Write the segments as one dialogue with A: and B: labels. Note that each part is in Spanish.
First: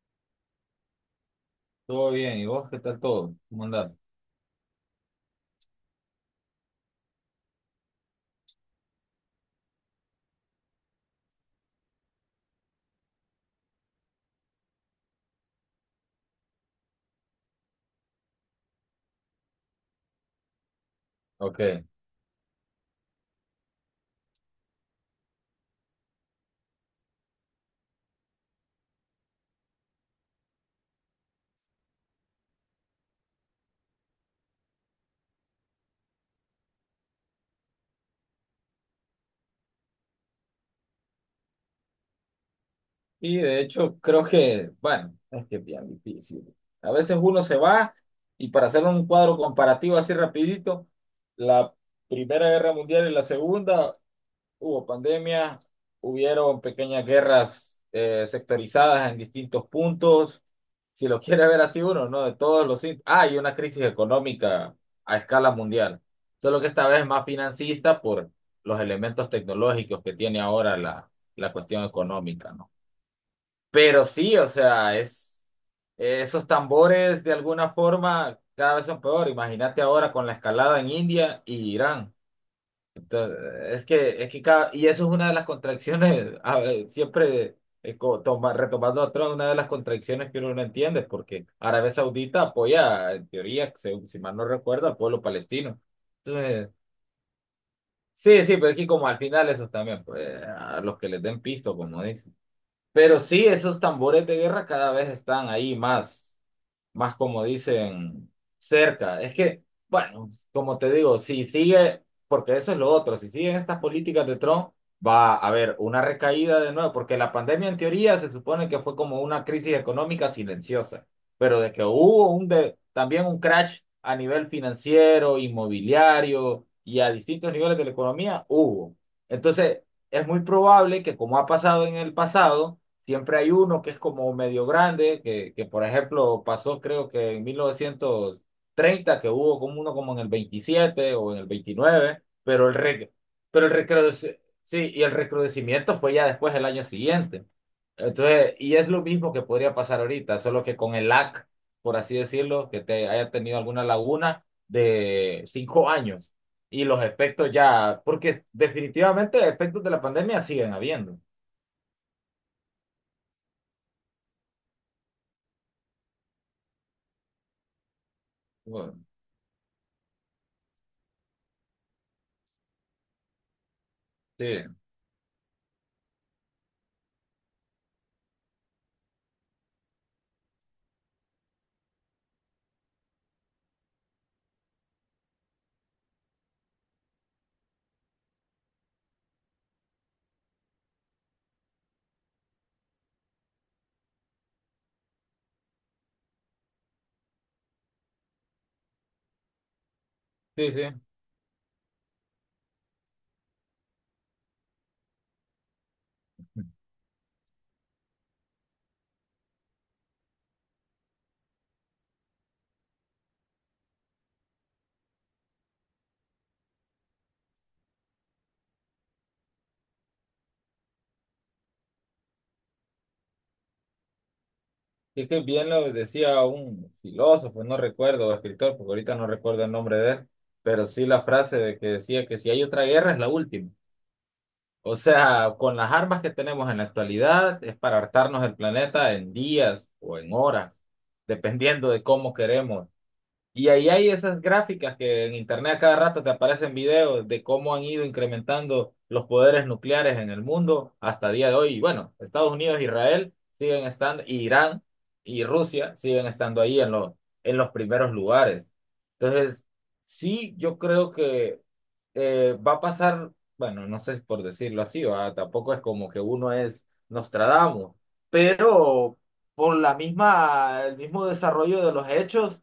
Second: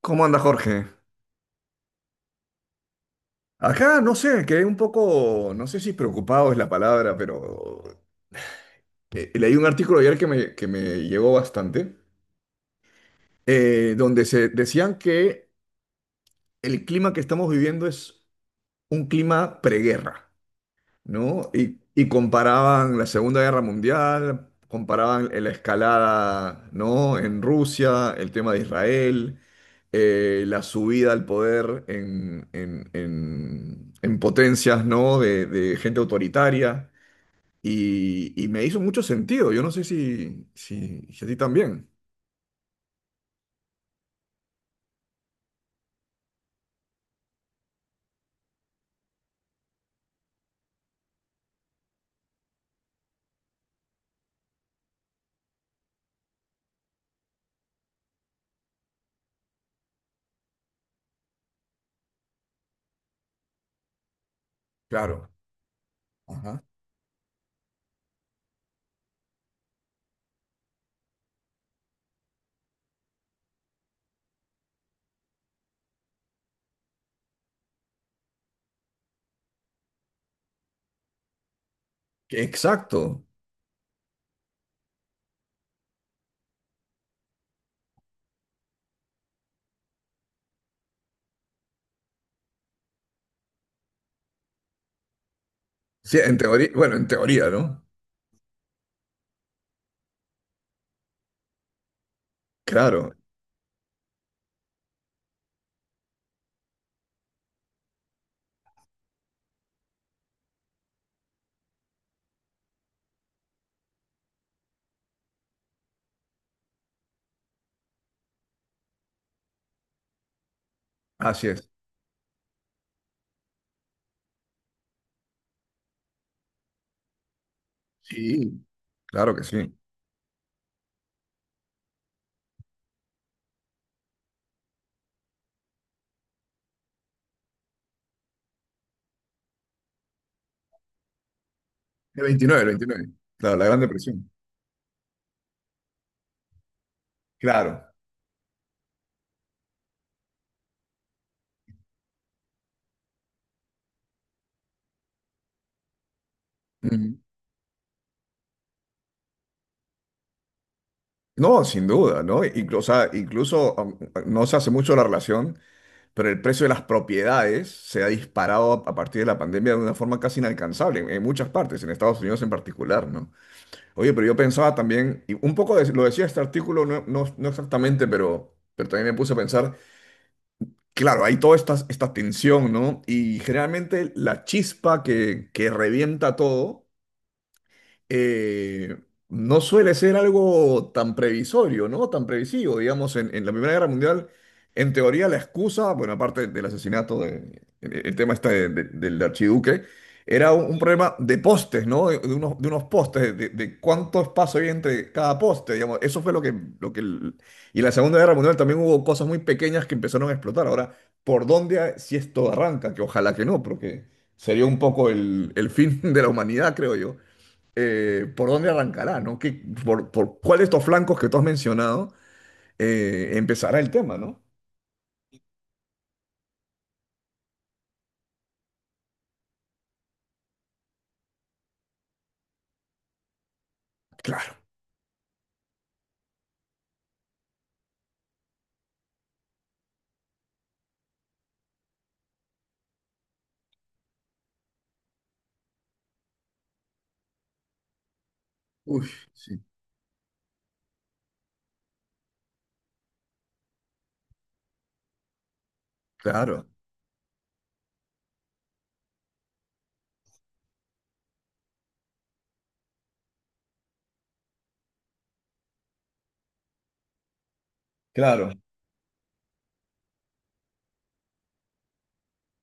A: ¿Cómo anda Jorge?
B: Todo bien, ¿y vos qué tal todo? ¿Cómo andás?
A: Acá no sé, quedé un poco, no sé si preocupado es la palabra, pero leí un artículo ayer que me llegó bastante, donde se decían que el clima que estamos viviendo es un clima preguerra, ¿no? Y,
B: Ok.
A: y comparaban la Segunda Guerra Mundial, comparaban la escalada, ¿no? En Rusia, el tema de Israel, la subida al poder en potencias, ¿no? De gente autoritaria. Y me hizo mucho sentido. Yo no sé si a ti también.
B: Y de hecho, creo que, bueno, es que es bien difícil. A veces uno se va y para hacer un cuadro comparativo así rapidito, la Primera Guerra Mundial y la Segunda. Hubo pandemia, hubieron pequeñas guerras sectorizadas en distintos puntos. Si lo quiere ver así uno, ¿no? De todos los, ah, y una crisis económica a
A: Claro.
B: escala mundial. Solo
A: Ajá.
B: que esta vez más financista por los elementos tecnológicos que tiene ahora la cuestión económica, ¿no? Pero sí, o sea, es, esos tambores de alguna forma cada vez son peor. Imagínate ahora con la escalada en India y Irán.
A: Exacto.
B: Entonces, es que y eso es una de las contracciones, a ver, siempre retomando a Trump, una de las contracciones que uno no entiende, porque Arabia Saudita apoya, en teoría, si mal no recuerdo, al pueblo palestino.
A: Sí, en
B: Entonces,
A: teoría, bueno, en teoría, ¿no?
B: sí, sí, pero es que como al final esos también, pues, a los que les den pisto, como dicen.
A: Claro,
B: Pero sí, esos tambores de guerra cada vez están ahí más más como dicen, cerca. Es que, bueno, como te digo, si sigue, porque eso es lo otro, si siguen estas políticas de Trump, va a haber una recaída de nuevo, porque la pandemia en teoría se supone que fue como una crisis económica silenciosa,
A: así
B: pero
A: es.
B: de que hubo también un crash a nivel financiero, inmobiliario y a distintos niveles de la economía,
A: Sí.
B: hubo.
A: Claro que sí.
B: Entonces, es muy probable que como ha pasado en el pasado, siempre hay uno que es como medio grande, que por ejemplo pasó creo que en 1930, que hubo como uno como en el 27 o en el 29,
A: El
B: pero el,
A: 29.
B: re-
A: Claro, la
B: pero el,
A: Gran Depresión.
B: recrudece- sí, y el recrudecimiento fue ya después el año siguiente.
A: Claro.
B: Entonces, y es lo mismo que podría pasar ahorita, solo que con el LAC, por así decirlo, que te haya tenido alguna laguna de 5 años y los
A: Ujú.
B: efectos ya, porque definitivamente efectos de la pandemia siguen habiendo.
A: No, sin duda, ¿no? O sea, incluso, no se hace mucho la relación, pero el precio de las propiedades se ha disparado a
B: Bueno,
A: partir de la pandemia de una forma casi inalcanzable en muchas partes, en Estados Unidos en particular, ¿no? Oye, pero yo
B: sí,
A: pensaba también, y un poco lo decía este artículo, no exactamente, pero también me puse a pensar, claro, hay toda esta tensión, ¿no? Y generalmente la chispa que revienta todo. eh, no suele ser algo tan previsorio, ¿no? Tan previsivo, digamos, en la Primera Guerra Mundial, en teoría la excusa, bueno, aparte del asesinato, el tema está del archiduque, era un,
B: sí,
A: un
B: sí.
A: problema de postes, ¿no? De unos postes, de cuánto espacio hay entre cada poste, digamos, eso fue lo que. Y en la Segunda Guerra Mundial también hubo cosas muy pequeñas que empezaron a explotar. Ahora, ¿por dónde, si esto arranca? Que ojalá que no, porque sería un poco el fin de la humanidad, creo yo. ¿Por dónde arrancará? ¿No? ¿Por cuál de estos flancos que tú has mencionado empezará el tema, ¿no?
B: Es que bien lo decía un filósofo, no recuerdo, escritor, porque ahorita no recuerdo el nombre de él, pero sí la frase de que decía que si hay otra guerra es la última.
A: Claro.
B: O sea, con las armas que tenemos en la actualidad es para hartarnos el planeta en días o en horas, dependiendo de cómo queremos. Y ahí hay esas gráficas que en internet a cada rato te aparecen videos de cómo han ido incrementando
A: Uy,
B: los
A: sí,
B: poderes nucleares en el mundo hasta día de hoy. Y bueno, Estados Unidos, Israel siguen estando, y Irán y Rusia siguen estando
A: claro,
B: ahí en los primeros lugares. Entonces, sí, yo creo que va a pasar, bueno, no sé si por decirlo así, ¿va? Tampoco es como que uno es Nostradamus,
A: claro,
B: pero por la misma, el mismo desarrollo de los hechos,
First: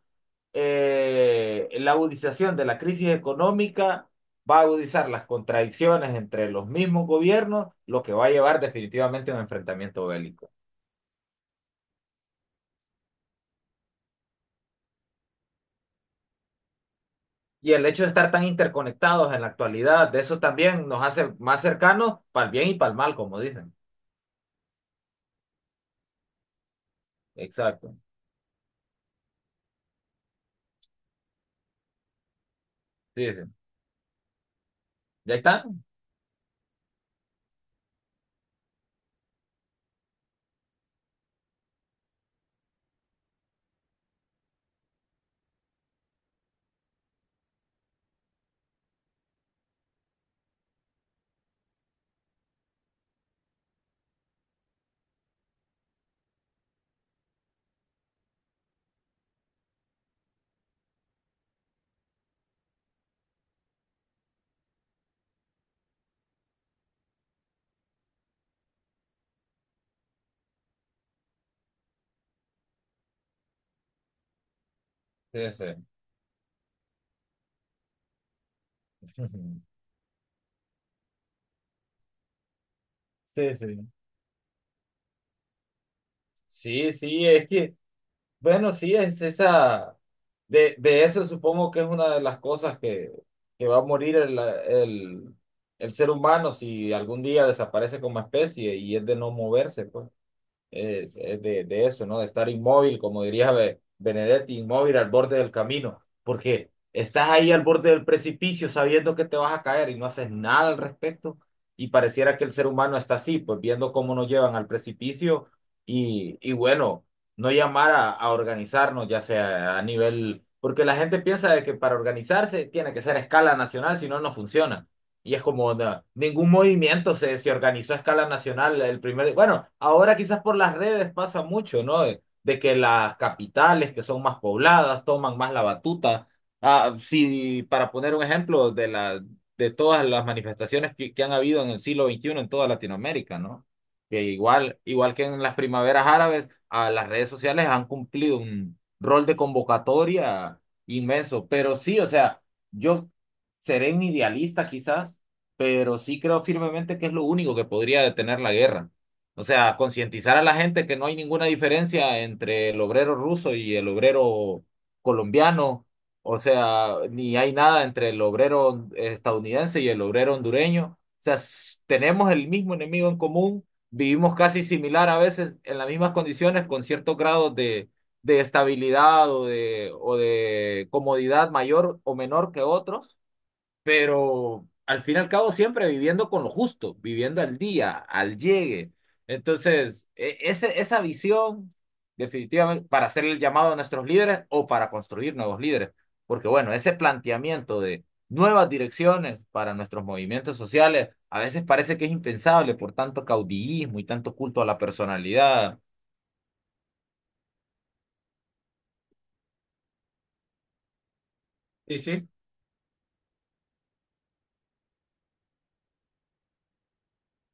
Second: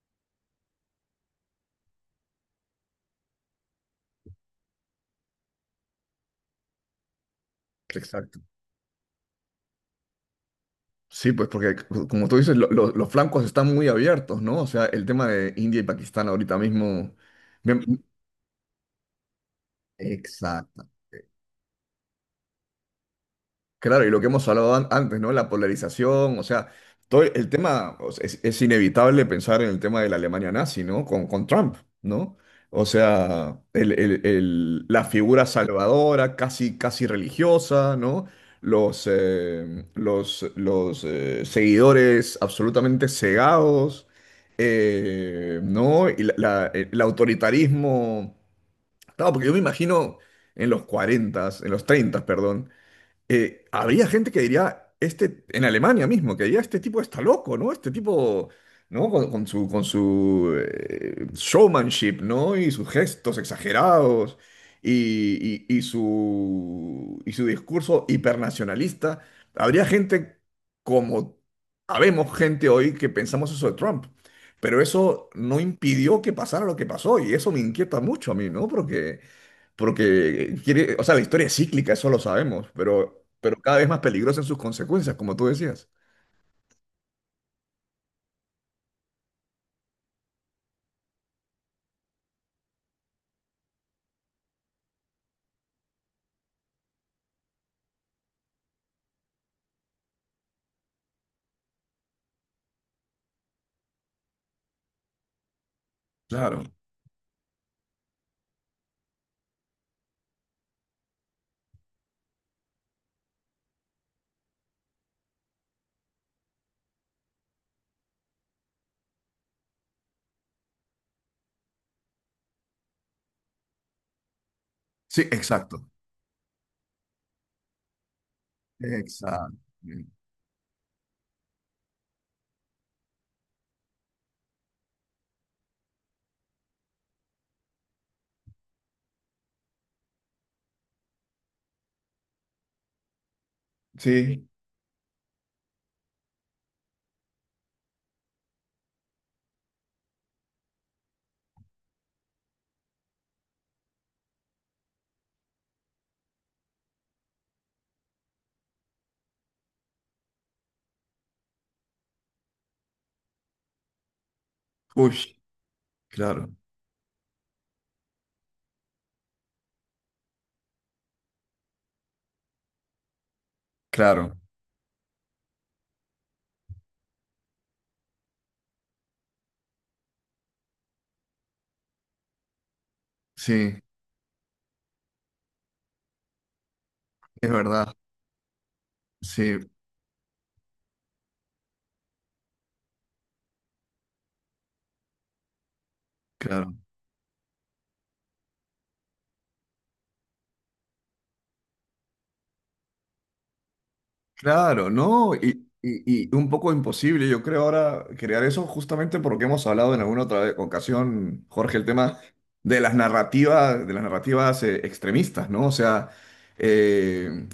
B: la agudización de la crisis económica va a agudizar las contradicciones entre los mismos gobiernos, lo que va a
A: exacto.
B: llevar definitivamente a un enfrentamiento bélico.
A: Sí, pues porque como tú dices, los flancos están muy abiertos, ¿no? O sea, el tema de India y Pakistán ahorita mismo.
B: Y
A: me-
B: el hecho de estar tan interconectados en la actualidad, de eso
A: Exacto.
B: también nos hace más cercanos para el bien y para el mal, como dicen.
A: Claro, y lo que hemos hablado antes, ¿no? La polarización, o sea, todo el
B: Exacto.
A: tema, o sea, es inevitable pensar en el tema de la Alemania nazi, ¿no? Con Trump, ¿no? O
B: Sí, sí.
A: sea, la
B: ¿Ya
A: figura
B: está?
A: salvadora, casi, casi religiosa, ¿no? Los seguidores absolutamente cegados, ¿no? Y el autoritarismo, claro, porque yo me imagino en los 40, en los 30, perdón, habría gente que diría, este, en Alemania mismo, que diría, este tipo está loco, ¿no? Este tipo, ¿no? Con su showmanship, ¿no? Y sus gestos exagerados y su discurso hipernacionalista. Habría gente como, Habemos gente hoy que pensamos eso de Trump. Pero eso
B: Sí,
A: no
B: sí.
A: impidió que pasara lo que pasó y eso me inquieta mucho a mí, ¿no? Porque... Porque quiere, o sea, la historia es cíclica, eso lo sabemos, pero,
B: Sí,
A: pero cada vez
B: sí.
A: más peligrosa en sus consecuencias, como tú decías.
B: Sí, sí, es que bueno, sí, es esa, de eso supongo que es una de las cosas que va a morir el ser humano si algún día desaparece como especie y es de no moverse, pues. Es de eso, ¿no? De estar inmóvil, como diría Benedetti, inmóvil al borde del camino,
A: Claro.
B: porque estás ahí al borde del precipicio sabiendo que te vas a caer y no haces nada al respecto. Y pareciera que el ser humano está así, pues viendo cómo nos llevan al precipicio y bueno, no llamar a organizarnos, ya sea a nivel, porque la gente piensa de que para organizarse tiene que ser a escala nacional, si no, no funciona.
A: Sí,
B: Y es como,
A: exacto.
B: no, ningún movimiento se organizó a escala nacional.
A: Exacto.
B: Bueno, ahora quizás por las redes pasa mucho, ¿no? De que las capitales que son más pobladas toman más la batuta. Ah, sí, para poner un ejemplo de todas las manifestaciones que han habido en el siglo XXI en toda Latinoamérica, ¿no? Que
A: Sí.
B: igual, igual que en las primaveras árabes, a las redes sociales han cumplido un rol de convocatoria inmenso. Pero sí, o sea, yo seré un idealista quizás, pero sí creo firmemente que es lo único que podría detener la guerra. O sea, concientizar a la gente que no hay ninguna diferencia entre el obrero ruso y el obrero
A: Uy,
B: colombiano. O
A: claro,
B: sea, ni hay nada entre el obrero estadounidense y el obrero hondureño. O sea, tenemos el mismo enemigo en común, vivimos
A: claro.
B: casi similar a veces en las mismas condiciones, con ciertos grados de estabilidad o de comodidad mayor o menor que otros,
A: Sí,
B: pero al fin y al cabo siempre viviendo con lo justo, viviendo
A: es
B: al
A: verdad.
B: día, al llegue.
A: Sí,
B: Entonces, esa visión, definitivamente, para hacer el llamado a nuestros líderes o para construir nuevos líderes, porque bueno,
A: claro.
B: ese planteamiento de nuevas direcciones para nuestros movimientos sociales, a veces parece que es impensable por tanto caudillismo y tanto culto a la
A: Claro, ¿no? Y,
B: personalidad.
A: y- y un poco imposible, yo creo, ahora crear eso justamente porque hemos hablado en alguna otra ocasión, Jorge, el
B: Y
A: tema
B: sí,
A: de las narrativas, extremistas, ¿no? O sea, eh,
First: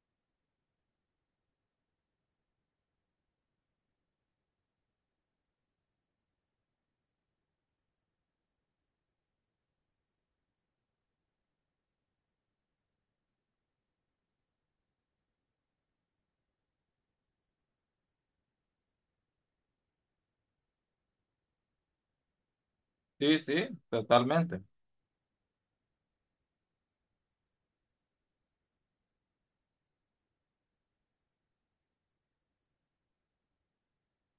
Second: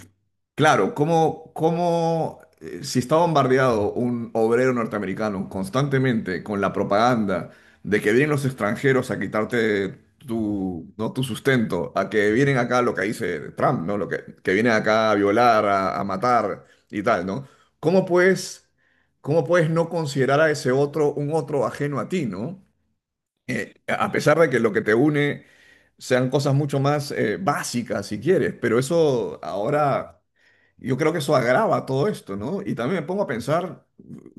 A: claro, ¿cómo, si está bombardeado un obrero norteamericano constantemente con la propaganda de que vienen los extranjeros a quitarte tu, ¿no? tu sustento, a que vienen acá lo que dice Trump, ¿no? Lo que vienen acá a violar, a matar y tal, ¿no? ¿Cómo puedes no considerar a ese otro un otro ajeno a ti, ¿no?
B: sí, sí,
A: A pesar de que
B: totalmente.
A: lo que te une sean cosas mucho más básicas, si quieres, pero eso ahora, yo creo que eso agrava todo esto, ¿no? Y también me pongo a pensar,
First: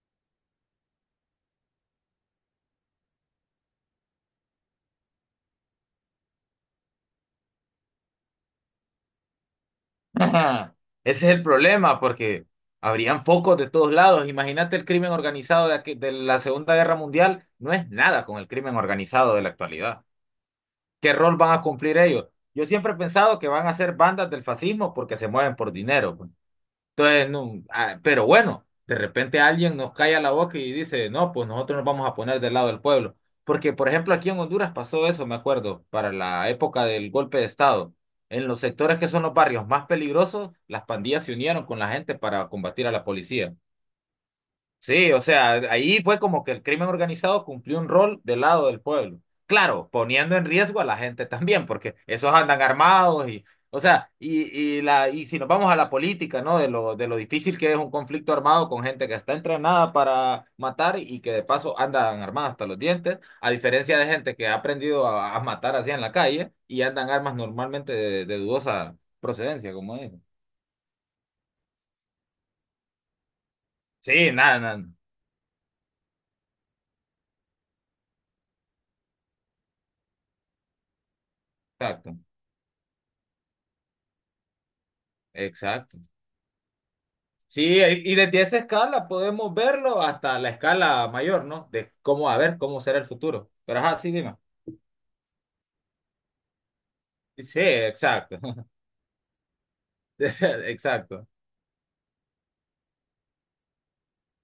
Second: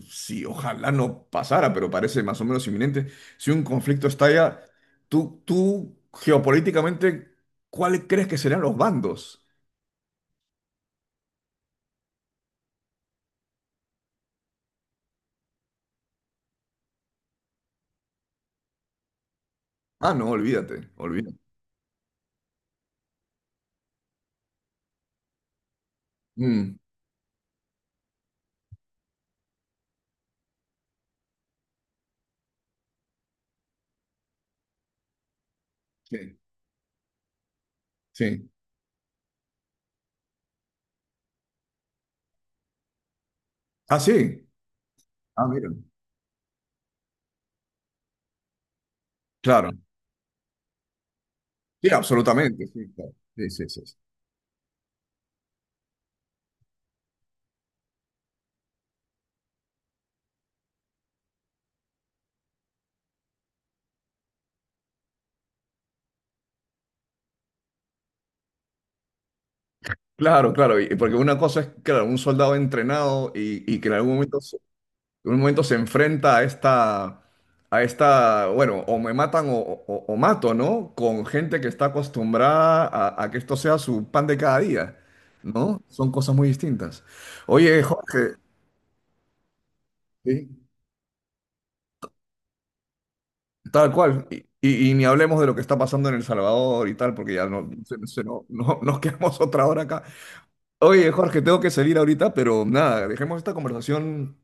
A: si ojalá no pasara, pero parece más o menos inminente, si un conflicto estalla, tú geopolíticamente, ¿cuál crees que serán los bandos?
B: Ajá. Ese es el problema, porque habrían focos de todos lados. Imagínate el crimen organizado de la Segunda Guerra Mundial, no es nada con el crimen organizado de la actualidad.
A: Ah, no, olvídate,
B: ¿Qué rol
A: olvídate.
B: van a cumplir ellos? Yo siempre he pensado que van a ser bandas del fascismo porque se mueven por dinero, pues.
A: Mm,
B: Entonces, no, ah, pero bueno, de repente alguien nos calla la boca y dice, no, pues nosotros nos vamos a poner del lado del pueblo. Porque, por ejemplo, aquí en Honduras pasó eso, me acuerdo, para
A: sí,
B: la época del golpe de Estado. En
A: sí.
B: los sectores que son los barrios más peligrosos, las pandillas se unieron con la gente para combatir a la policía.
A: Ah, sí.
B: Sí, o
A: Ah,
B: sea,
A: mira.
B: ahí fue como que el crimen organizado cumplió un rol del lado del pueblo.
A: Claro.
B: Claro, poniendo en riesgo a la gente también,
A: Sí,
B: porque esos andan
A: absolutamente. Sí, claro.
B: armados y,
A: Sí, sí,
B: o
A: sí, sí.
B: sea, y si nos vamos a la política, ¿no? De lo difícil que es un conflicto armado con gente que está entrenada para matar y que de paso andan armadas hasta los dientes, a diferencia de gente que ha aprendido a matar así en la calle y andan armas normalmente de dudosa procedencia, como dicen.
A: Claro, claro. Porque una cosa es, claro, un soldado entrenado y que en algún
B: Sí,
A: momento,
B: nada, nada,
A: en un momento se enfrenta a esta, bueno, o me matan o mato, ¿no? Con gente que está
B: exacto,
A: acostumbrada a que esto sea su pan de cada día, ¿no?
B: exacto.
A: Son cosas muy distintas.
B: Sí,
A: Oye,
B: y
A: Jorge,
B: desde esa escala podemos verlo hasta
A: sí,
B: la escala mayor, ¿no? De cómo, a ver, cómo será el futuro. Pero
A: tal
B: ajá, sí,
A: cual.
B: dime.
A: Y ni hablemos de lo que está pasando en El Salvador y tal, porque ya
B: Sí,
A: no,
B: exacto.
A: nos quedamos otra hora acá. Oye,
B: Exacto.
A: Jorge, tengo que salir ahorita, pero nada, dejemos esta conversación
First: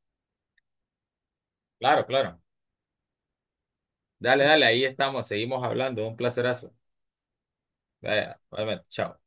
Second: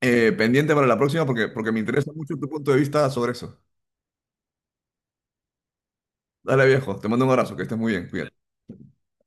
A: pendiente para la próxima porque, me
B: Claro,
A: interesa mucho
B: claro.
A: tu punto de vista sobre eso.
B: Dale, dale, ahí estamos, seguimos hablando. Un
A: Dale,
B: placerazo.
A: viejo, te mando un abrazo, que estés muy bien, cuídate.
B: Vaya, realmente, chao.